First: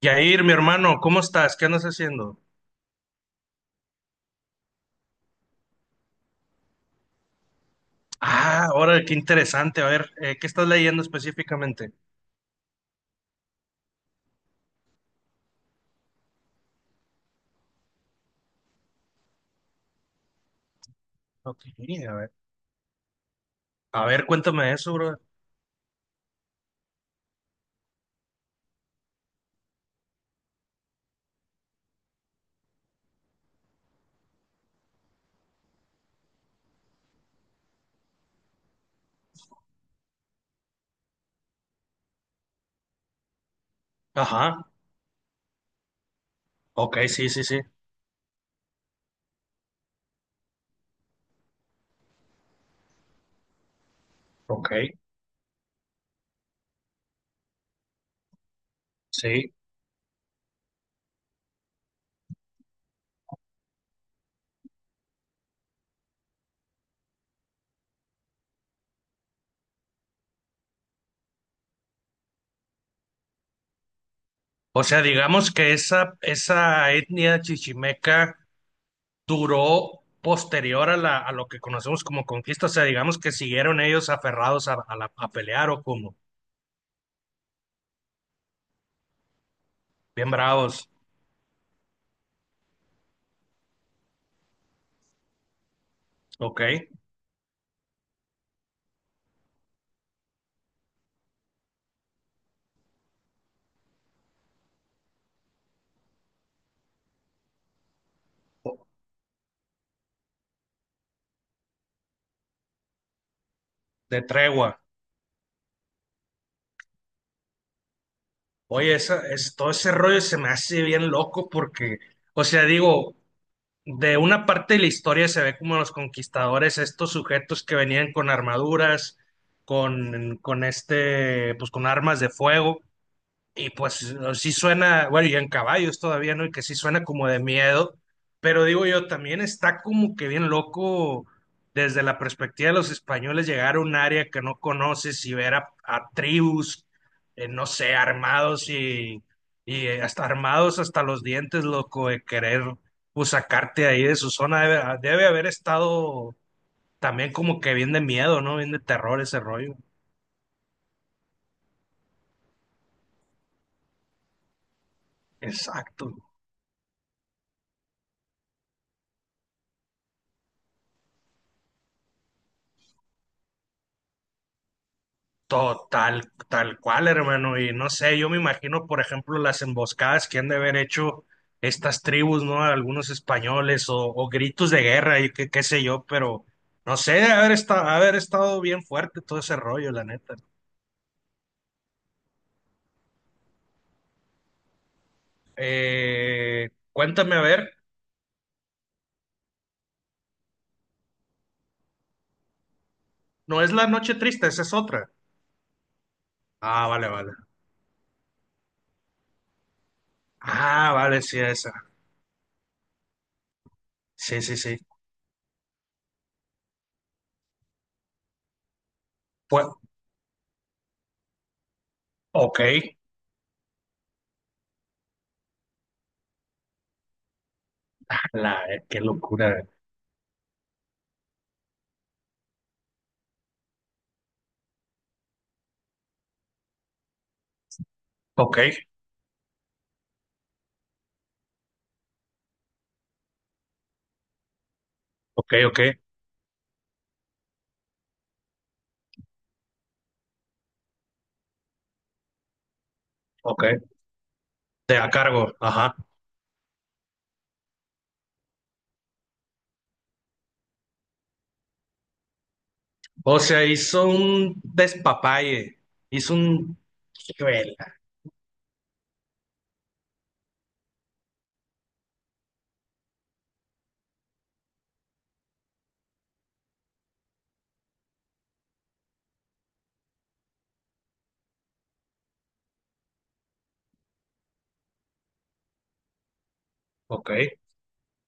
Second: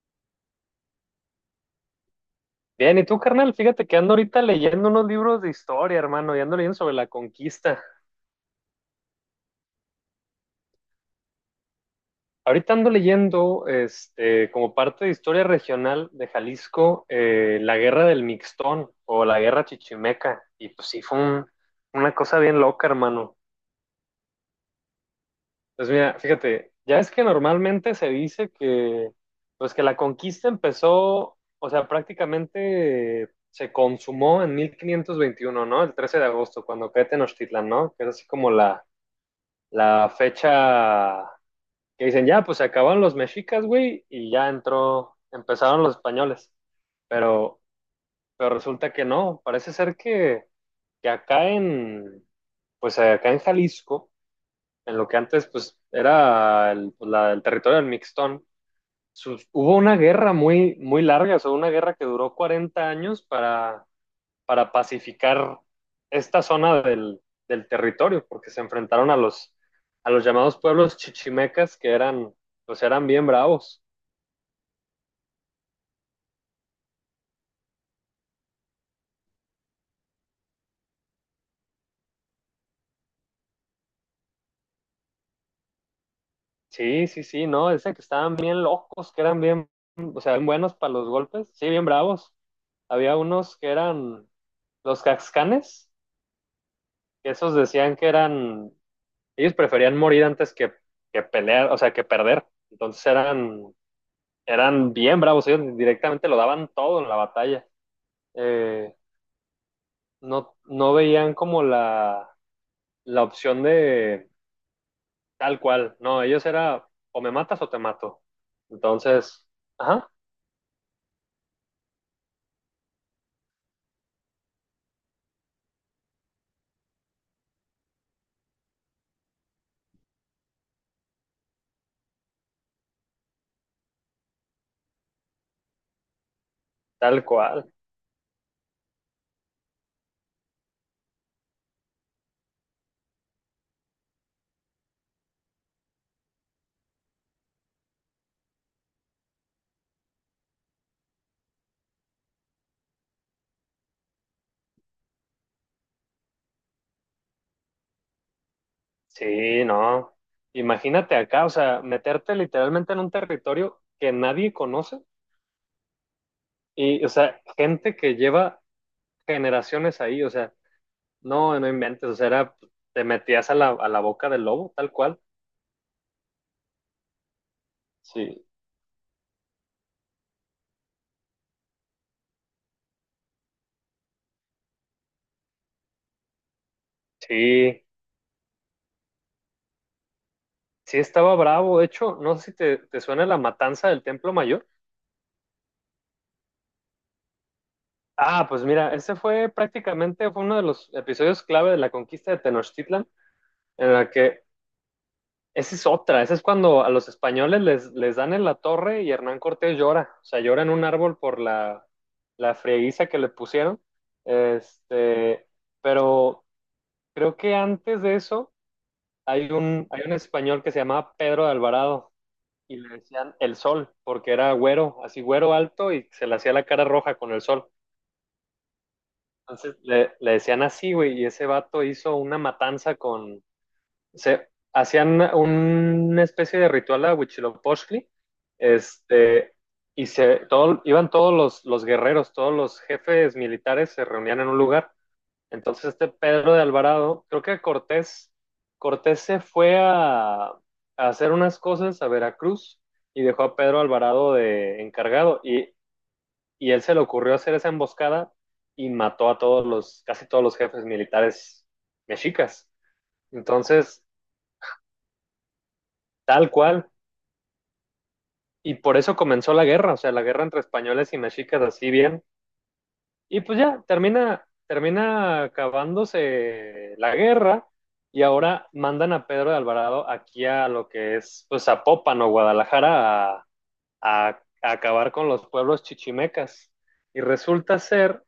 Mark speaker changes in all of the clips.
Speaker 1: Yair, mi hermano, ¿cómo estás? ¿Qué andas haciendo?
Speaker 2: Bien, ¿y tú, carnal? Fíjate que ando ahorita leyendo unos libros de historia, hermano, y ando leyendo sobre la conquista.
Speaker 1: Ah, ahora qué interesante. A ver, ¿qué estás leyendo específicamente?
Speaker 2: Ahorita ando leyendo, este, como parte de historia regional de Jalisco, la guerra del Mixtón o la guerra chichimeca. Y pues sí,
Speaker 1: Ok, a
Speaker 2: una
Speaker 1: ver.
Speaker 2: cosa bien loca, hermano.
Speaker 1: A ver, cuéntame eso, bro.
Speaker 2: Pues mira, fíjate, ya es que normalmente se dice que, pues que la conquista empezó, o sea, prácticamente se consumó en 1521, ¿no? El 13 de agosto, cuando cae Tenochtitlán, ¿no? Que es así como la fecha que dicen, ya, pues se acabaron los mexicas, güey, y ya
Speaker 1: Ajá.
Speaker 2: entró, empezaron los españoles.
Speaker 1: Ok, sí, sí,
Speaker 2: Pero,
Speaker 1: sí.
Speaker 2: pero resulta que no, parece ser que, que acá en, pues acá en Jalisco,
Speaker 1: Ok,
Speaker 2: en lo que antes pues era el territorio del Mixtón,
Speaker 1: sí.
Speaker 2: hubo una guerra muy, muy larga, o sea, una guerra que duró 40 años para pacificar esta zona del territorio, porque se enfrentaron a a los llamados pueblos chichimecas que eran, pues eran bien bravos.
Speaker 1: O sea, digamos que esa etnia chichimeca duró posterior a a lo que conocemos como conquista. O sea, digamos que siguieron ellos aferrados a a pelear o como,
Speaker 2: Sí, sí, sí, no, dicen que estaban bien locos, que eran bien, o
Speaker 1: bien
Speaker 2: sea, bien buenos
Speaker 1: bravos.
Speaker 2: para los golpes, sí, bien bravos. Había unos que eran los caxcanes,
Speaker 1: Ok,
Speaker 2: que esos decían que eran, ellos preferían morir antes que pelear, o sea, que perder. Entonces eran, eran bien bravos, ellos directamente lo daban todo en la batalla. Eh, no, no veían como la opción
Speaker 1: de
Speaker 2: de
Speaker 1: tregua.
Speaker 2: tal cual. No, ellos era o me matas o te mato.
Speaker 1: Oye,
Speaker 2: Entonces,
Speaker 1: todo ese
Speaker 2: ajá,
Speaker 1: rollo se me hace bien loco porque, o sea, digo, de una parte de la historia se ve como los conquistadores, estos sujetos que venían con armaduras, con este, pues con armas de fuego, y pues no, sí suena, bueno, y en caballos todavía, ¿no? Y que sí suena
Speaker 2: tal
Speaker 1: como de
Speaker 2: cual.
Speaker 1: miedo, pero digo yo, también está como que bien loco desde la perspectiva de los españoles llegar a un área que no conoces y ver a tribus, no sé, armados y hasta armados hasta los dientes, loco, de querer pues sacarte de ahí de su zona. Debe haber estado también como que bien de miedo, ¿no? Bien de terror ese
Speaker 2: Sí,
Speaker 1: rollo.
Speaker 2: no. Imagínate acá, o sea, meterte literalmente en un territorio que nadie conoce
Speaker 1: Exacto.
Speaker 2: y, o sea, gente que lleva generaciones ahí, o sea, no, no inventes, o sea, era, te metías a a la boca del lobo, tal cual.
Speaker 1: Total, tal cual, hermano. Y no sé, yo me
Speaker 2: Sí.
Speaker 1: imagino, por ejemplo, las emboscadas que han de haber hecho estas tribus, ¿no? Algunos españoles o gritos de guerra y qué, qué sé yo, pero no sé, debe
Speaker 2: Sí,
Speaker 1: haber estado bien fuerte todo ese rollo, la neta.
Speaker 2: sí estaba bravo. De hecho, no sé si te suena la matanza del Templo Mayor.
Speaker 1: Cuéntame, a ver,
Speaker 2: Ah, pues mira, ese fue prácticamente fue uno de los episodios clave de la conquista de Tenochtitlan,
Speaker 1: no es la
Speaker 2: en la
Speaker 1: noche
Speaker 2: que
Speaker 1: triste, esa es otra.
Speaker 2: esa es otra, esa es cuando
Speaker 1: Ah,
Speaker 2: a
Speaker 1: vale,
Speaker 2: los
Speaker 1: vale.
Speaker 2: españoles les dan en la torre y Hernán Cortés llora, o sea, llora en un
Speaker 1: Ah,
Speaker 2: árbol
Speaker 1: vale, sí,
Speaker 2: por
Speaker 1: esa.
Speaker 2: la frieguiza que le pusieron.
Speaker 1: Sí, sí, sí.
Speaker 2: Este, pero creo que antes de eso
Speaker 1: Pues,
Speaker 2: hay un español que se llamaba Pedro de Alvarado
Speaker 1: ok.
Speaker 2: y le decían el sol, porque era güero, así güero alto y se le hacía la cara roja con el sol.
Speaker 1: La, qué locura.
Speaker 2: Entonces le decían así, güey, y ese vato hizo una matanza con... Se, hacían una especie de ritual a Huitzilopochtli,
Speaker 1: Ok,
Speaker 2: este, y se, todo, iban todos los guerreros, todos los jefes militares se reunían en un lugar.
Speaker 1: ok, ok,
Speaker 2: Entonces este Pedro de Alvarado, Cortés se fue a hacer unas cosas a Veracruz y dejó a Pedro
Speaker 1: ok.
Speaker 2: Alvarado de
Speaker 1: Te a
Speaker 2: encargado.
Speaker 1: cargo,
Speaker 2: Y
Speaker 1: ajá.
Speaker 2: y él se le ocurrió hacer esa emboscada y mató a todos casi todos los jefes militares mexicas.
Speaker 1: O sea,
Speaker 2: Entonces,
Speaker 1: hizo un despapalle. Hizo
Speaker 2: tal
Speaker 1: un...
Speaker 2: cual,
Speaker 1: Hijuela.
Speaker 2: y por eso comenzó la guerra, o sea, la guerra entre españoles y mexicas así bien, y pues ya termina, termina acabándose la guerra. Y ahora mandan a Pedro de Alvarado aquí a lo que es, pues, Zapopan o Guadalajara a, a acabar con los pueblos chichimecas. Y
Speaker 1: Ok,
Speaker 2: resulta ser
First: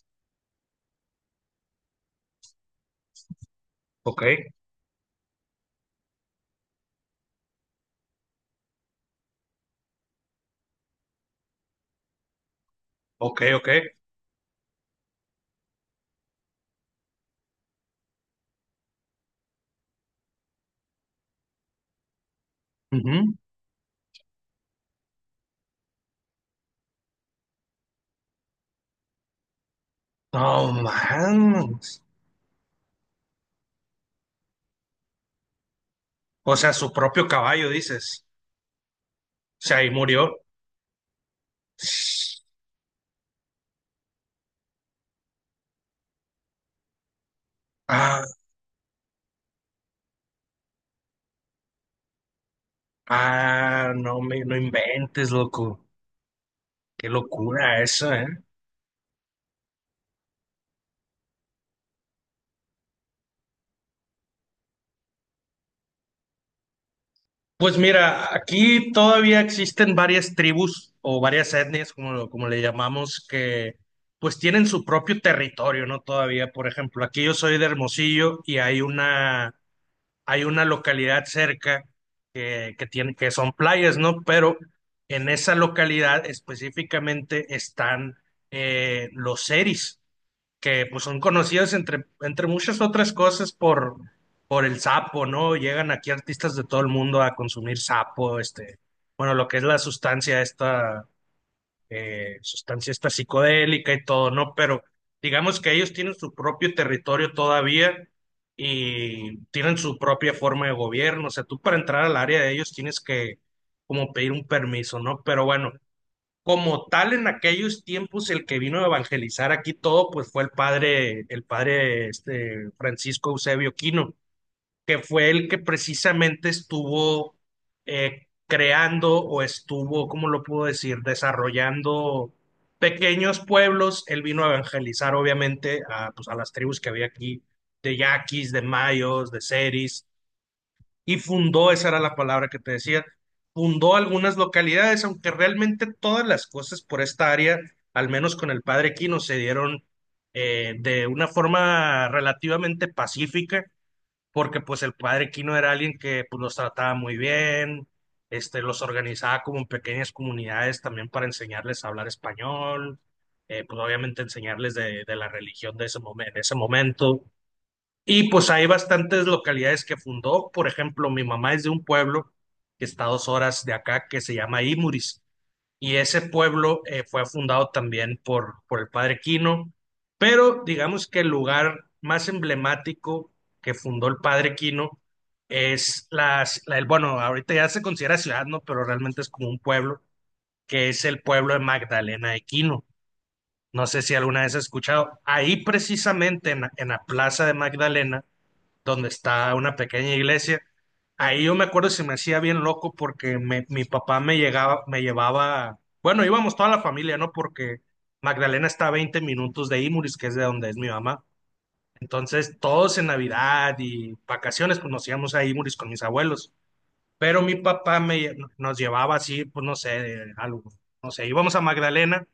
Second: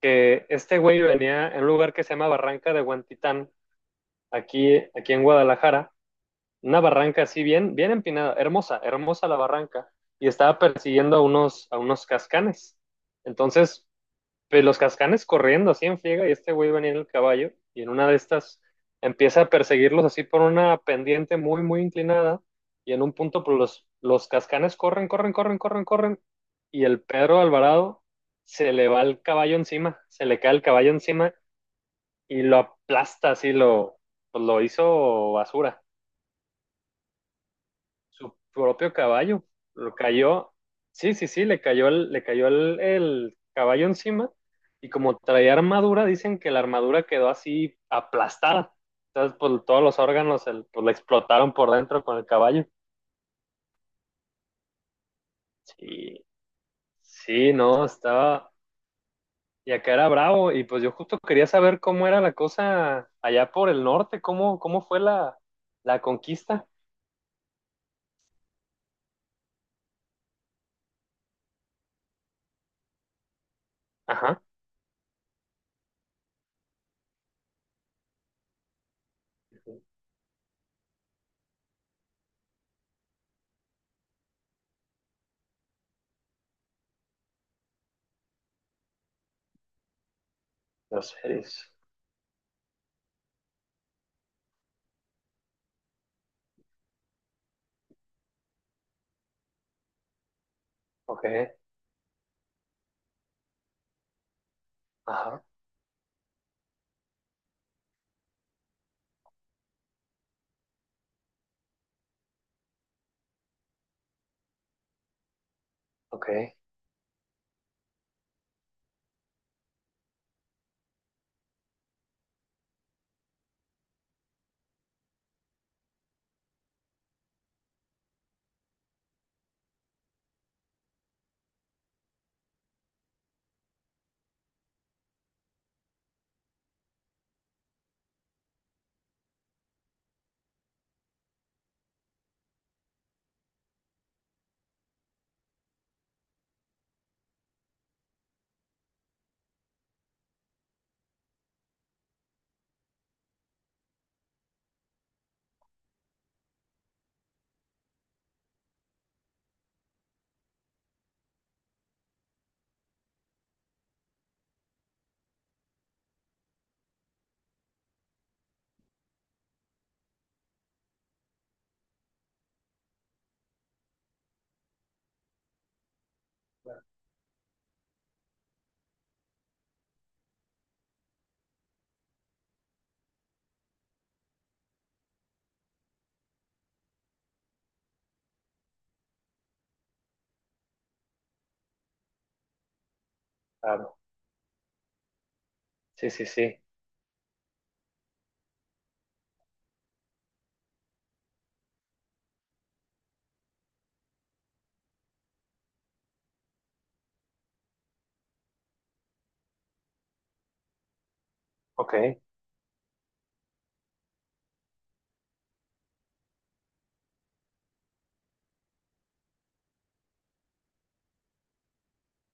Speaker 2: que este güey venía en un lugar que se llama Barranca de Guantitán,
Speaker 1: ok,
Speaker 2: aquí, aquí en Guadalajara, una barranca así bien, bien empinada, hermosa, hermosa la barranca, y estaba persiguiendo a unos cascanes.
Speaker 1: ok, ok.
Speaker 2: Entonces, pues, los cascanes corriendo así en friega y este güey venía en el caballo y en una de estas empieza a perseguirlos así por una pendiente muy, muy inclinada y en un
Speaker 1: Ujú.
Speaker 2: punto pues, los cascanes corren, corren, corren, corren, corren y el Pedro Alvarado se le va el caballo encima, se le cae el
Speaker 1: No,
Speaker 2: caballo encima
Speaker 1: man.
Speaker 2: y lo aplasta así, lo, pues, lo hizo basura
Speaker 1: O sea, su propio caballo, dices.
Speaker 2: su propio caballo.
Speaker 1: O sea, ahí
Speaker 2: Lo
Speaker 1: murió.
Speaker 2: cayó, sí, sí, sí, le cayó el caballo encima y como traía armadura, dicen que la armadura quedó así
Speaker 1: Ah,
Speaker 2: aplastada. Entonces, pues todos los pues, le explotaron por dentro con el caballo.
Speaker 1: ah, no me, no inventes, loco.
Speaker 2: Sí,
Speaker 1: Qué
Speaker 2: sí,
Speaker 1: locura
Speaker 2: no,
Speaker 1: eso, ¿eh?
Speaker 2: estaba... Y acá era bravo y pues yo justo quería saber cómo era la cosa allá por el norte, cómo, cómo fue la conquista.
Speaker 1: Pues mira, aquí todavía existen varias tribus o varias etnias, como, como le llamamos, que pues
Speaker 2: Ajá.
Speaker 1: tienen su propio territorio, ¿no? Todavía, por ejemplo, aquí yo soy de Hermosillo y hay una localidad cerca que tiene, que son playas, ¿no? Pero en esa localidad específicamente están los seris que pues
Speaker 2: Los
Speaker 1: son conocidos
Speaker 2: seres.
Speaker 1: entre, entre muchas otras cosas por el sapo, ¿no? Llegan aquí artistas de todo el mundo a consumir sapo, este, bueno, lo que es la
Speaker 2: Ok.
Speaker 1: sustancia esta psicodélica y todo, ¿no? Pero
Speaker 2: Ajá.
Speaker 1: digamos que ellos tienen su propio territorio todavía y tienen su propia forma de gobierno, o sea, tú para entrar al área de ellos tienes que como pedir un permiso, ¿no? Pero bueno,
Speaker 2: Ok.
Speaker 1: como tal, en aquellos tiempos, el que vino a evangelizar aquí todo, pues fue el padre este, Francisco Eusebio Quino, que fue el que precisamente estuvo creando o estuvo, ¿cómo lo puedo decir?, desarrollando pequeños pueblos. Él vino a evangelizar, obviamente, a, pues, a las tribus que había aquí, de yaquis, de mayos, de seris y fundó, esa era la palabra que te decía, fundó algunas localidades, aunque realmente todas las cosas por esta área, al menos con el padre Quino, se dieron de una forma relativamente pacífica, porque pues el padre Quino era alguien que pues, los trataba muy bien, este, los organizaba como en pequeñas comunidades también para enseñarles a hablar español. Pues obviamente enseñarles de la religión de ese de ese momento y pues hay bastantes localidades que fundó. Por ejemplo, mi mamá es de un pueblo que está a 2 horas de acá que se llama Imuris. Y ese pueblo fue fundado también por el padre Quino. Pero digamos que el lugar más emblemático que fundó el padre Quino es bueno, ahorita ya se considera ciudad, ¿no? Pero realmente es como un pueblo, que es el pueblo de Magdalena de Quino. No
Speaker 2: Claro.
Speaker 1: sé si alguna vez has escuchado. Ahí
Speaker 2: Sí, sí,
Speaker 1: precisamente
Speaker 2: sí.
Speaker 1: en la Plaza de Magdalena donde está una pequeña iglesia. Ahí yo me acuerdo se me hacía bien loco porque mi papá me llegaba, me llevaba, bueno, íbamos toda la familia, ¿no? Porque Magdalena está a 20 minutos de Imuris, que es de donde es mi mamá.
Speaker 2: Ok,
Speaker 1: Entonces, todos en Navidad y vacaciones, pues nos íbamos a Imuris con mis abuelos. Pero mi papá nos llevaba así, pues no sé, algo, no sé, íbamos a Magdalena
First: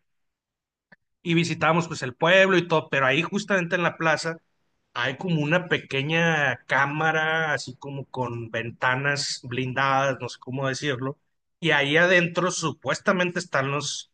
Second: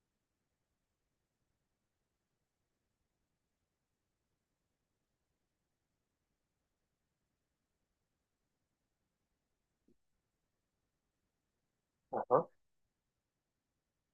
Speaker 1: y visitamos pues el pueblo y todo, pero ahí justamente en la plaza hay como una pequeña cámara, así como con ventanas blindadas, no sé cómo decirlo, y ahí
Speaker 2: ajá,
Speaker 1: adentro supuestamente están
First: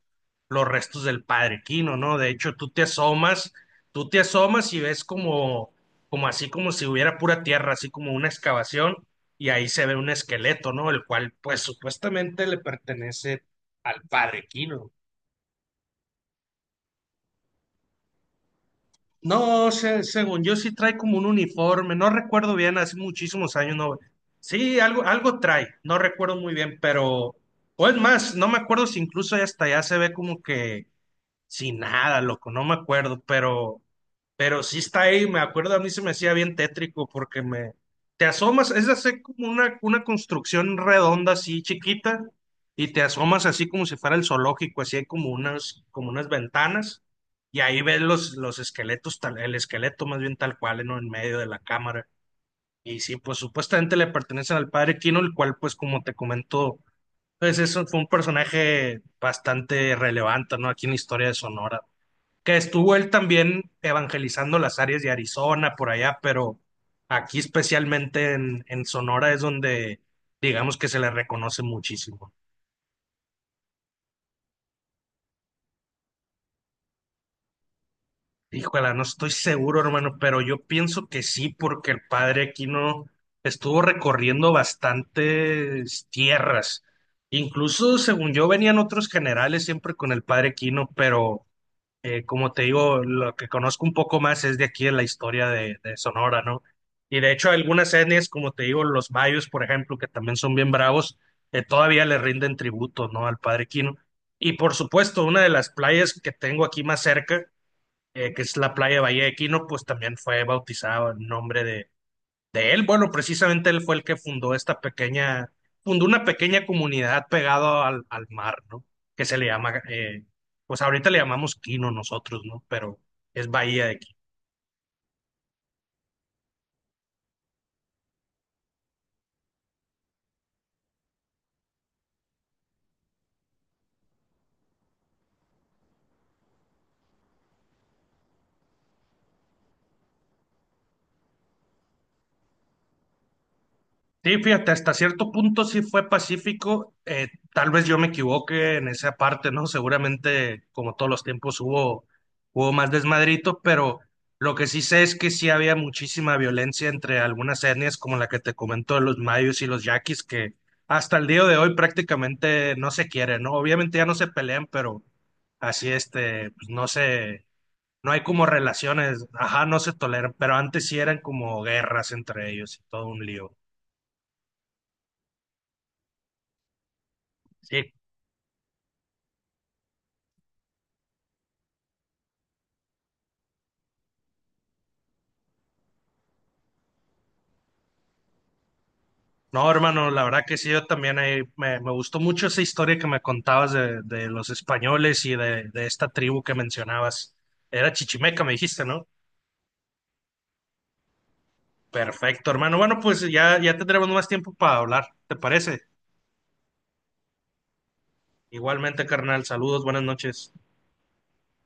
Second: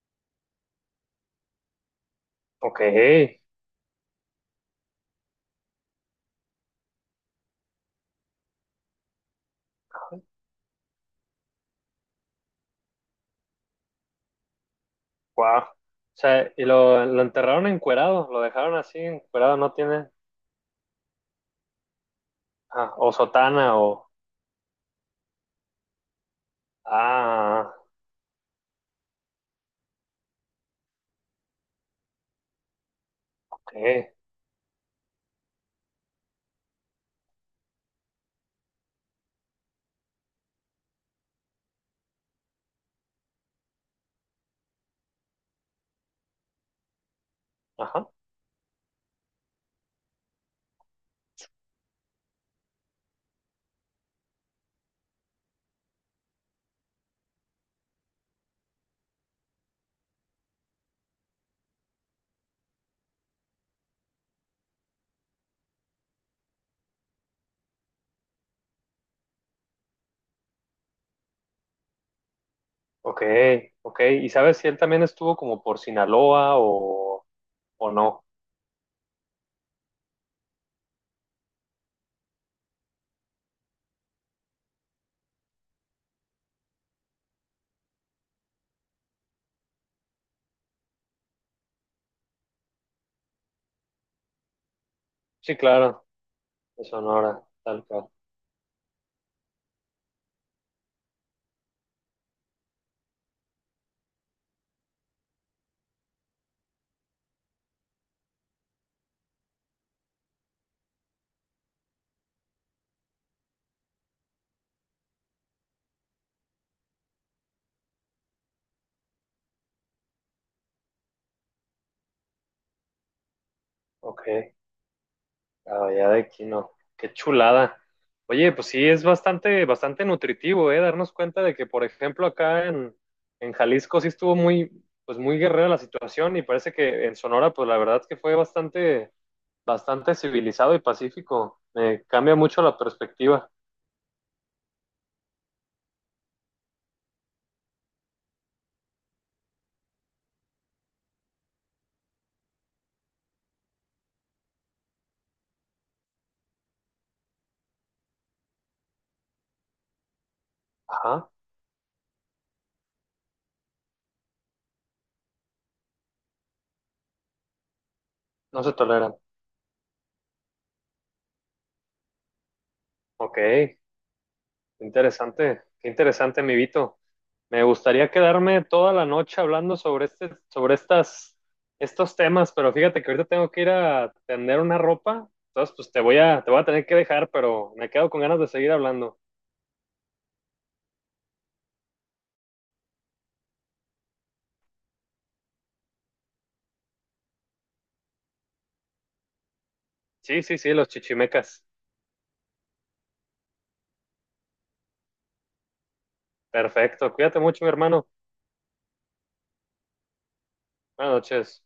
Speaker 1: los restos del padre Quino, ¿no? De hecho,
Speaker 2: ok,
Speaker 1: tú te asomas y ves como, como así como si hubiera pura tierra, así como una excavación, y ahí se ve un
Speaker 2: ajá,
Speaker 1: esqueleto, ¿no? El cual pues supuestamente le pertenece al padre Quino.
Speaker 2: guau. O sea, y lo enterraron encuerado, lo dejaron así encuerado,
Speaker 1: No,
Speaker 2: no
Speaker 1: se-
Speaker 2: tiene,
Speaker 1: según yo sí trae como un uniforme, no recuerdo bien,
Speaker 2: ah,
Speaker 1: hace
Speaker 2: o
Speaker 1: muchísimos
Speaker 2: sotana,
Speaker 1: años
Speaker 2: o,
Speaker 1: no. Sí, algo, algo trae, no recuerdo muy bien, pero,
Speaker 2: ah,
Speaker 1: o es más, no me acuerdo si incluso hasta allá se ve como que sin nada, loco, no me acuerdo,
Speaker 2: ok,
Speaker 1: pero sí está ahí, me acuerdo, a mí se me hacía bien tétrico porque me... Te asomas, es hacer como una construcción redonda así chiquita y te asomas así como si fuera el zoológico, así hay como unas ventanas y ahí ves
Speaker 2: ajá,
Speaker 1: los esqueletos, el esqueleto más bien tal cual, ¿no? En medio de la cámara. Y sí, pues supuestamente le pertenecen al padre Kino, el cual pues como te comento, pues eso fue un personaje bastante relevante, ¿no? Aquí en la historia de Sonora que estuvo él también evangelizando las áreas de Arizona, por allá, pero aquí especialmente en Sonora es donde digamos que se le reconoce muchísimo.
Speaker 2: ok, ok. ¿Y sabes si él también estuvo como por Sinaloa o no?
Speaker 1: Híjole, no estoy seguro, hermano, pero yo pienso que sí, porque el padre Aquino estuvo recorriendo bastantes tierras. Incluso, según yo, venían otros generales siempre con el padre Aquino, pero como te digo, lo que conozco un poco más es de aquí de la historia
Speaker 2: Sí,
Speaker 1: de
Speaker 2: claro,
Speaker 1: Sonora, ¿no?
Speaker 2: de
Speaker 1: Y de
Speaker 2: Sonora,
Speaker 1: hecho,
Speaker 2: tal
Speaker 1: algunas
Speaker 2: cual,
Speaker 1: etnias, como te digo, los mayos, por ejemplo, que también son bien bravos, todavía le rinden tributo, ¿no? Al Padre Quino. Y por supuesto, una de las playas que tengo aquí más cerca, que es la playa de Bahía de Quino, pues también fue bautizada en nombre de él. Bueno, precisamente él fue el que fundó esta pequeña, fundó una pequeña comunidad pegado al, al mar, ¿no? Que se le llama, pues ahorita le llamamos Quino nosotros, ¿no? Pero es Bahía de Quino.
Speaker 2: ok. La Bahía de Quino. Qué chulada. Oye, pues sí, es bastante, bastante nutritivo, ¿eh? Darnos cuenta de que, por ejemplo, acá en Jalisco sí estuvo muy, pues muy guerrera la situación y parece que en Sonora, pues la verdad es que fue bastante, bastante civilizado y pacífico. Me cambia mucho la perspectiva.
Speaker 1: Sí, fíjate, hasta cierto punto sí fue pacífico. Tal vez yo me equivoque en esa parte, ¿no? Seguramente, como todos los tiempos, hubo más desmadrito, pero lo que sí sé es que sí había muchísima violencia entre algunas etnias, como la que te comento de los mayos y los yaquis, que hasta el
Speaker 2: Ajá,
Speaker 1: día de hoy prácticamente no se quieren, ¿no? Obviamente ya no se pelean, pero así este, pues no se, no hay como
Speaker 2: no se toleran.
Speaker 1: relaciones, ajá, no se toleran, pero antes sí eran como guerras entre ellos y todo un
Speaker 2: Ok.
Speaker 1: lío.
Speaker 2: Interesante, qué interesante, mi Vito. Me
Speaker 1: Sí,
Speaker 2: gustaría quedarme toda la noche hablando sobre este, sobre estas, estos temas, pero fíjate que ahorita tengo que ir a tender una ropa, entonces pues te voy a tener que dejar, pero me quedo con ganas de seguir hablando.
Speaker 1: no, hermano, la verdad que sí, yo también ahí me, me gustó mucho esa historia que me contabas de los españoles y de esta tribu que mencionabas. Era Chichimeca, me dijiste, ¿no?
Speaker 2: Sí, sí, sí, los chichimecas.
Speaker 1: Perfecto, hermano. Bueno, pues ya, ya tendremos más tiempo para hablar, ¿te parece?
Speaker 2: Perfecto, cuídate mucho, mi hermano.
Speaker 1: Igualmente, carnal, saludos, buenas noches.
Speaker 2: Buenas noches.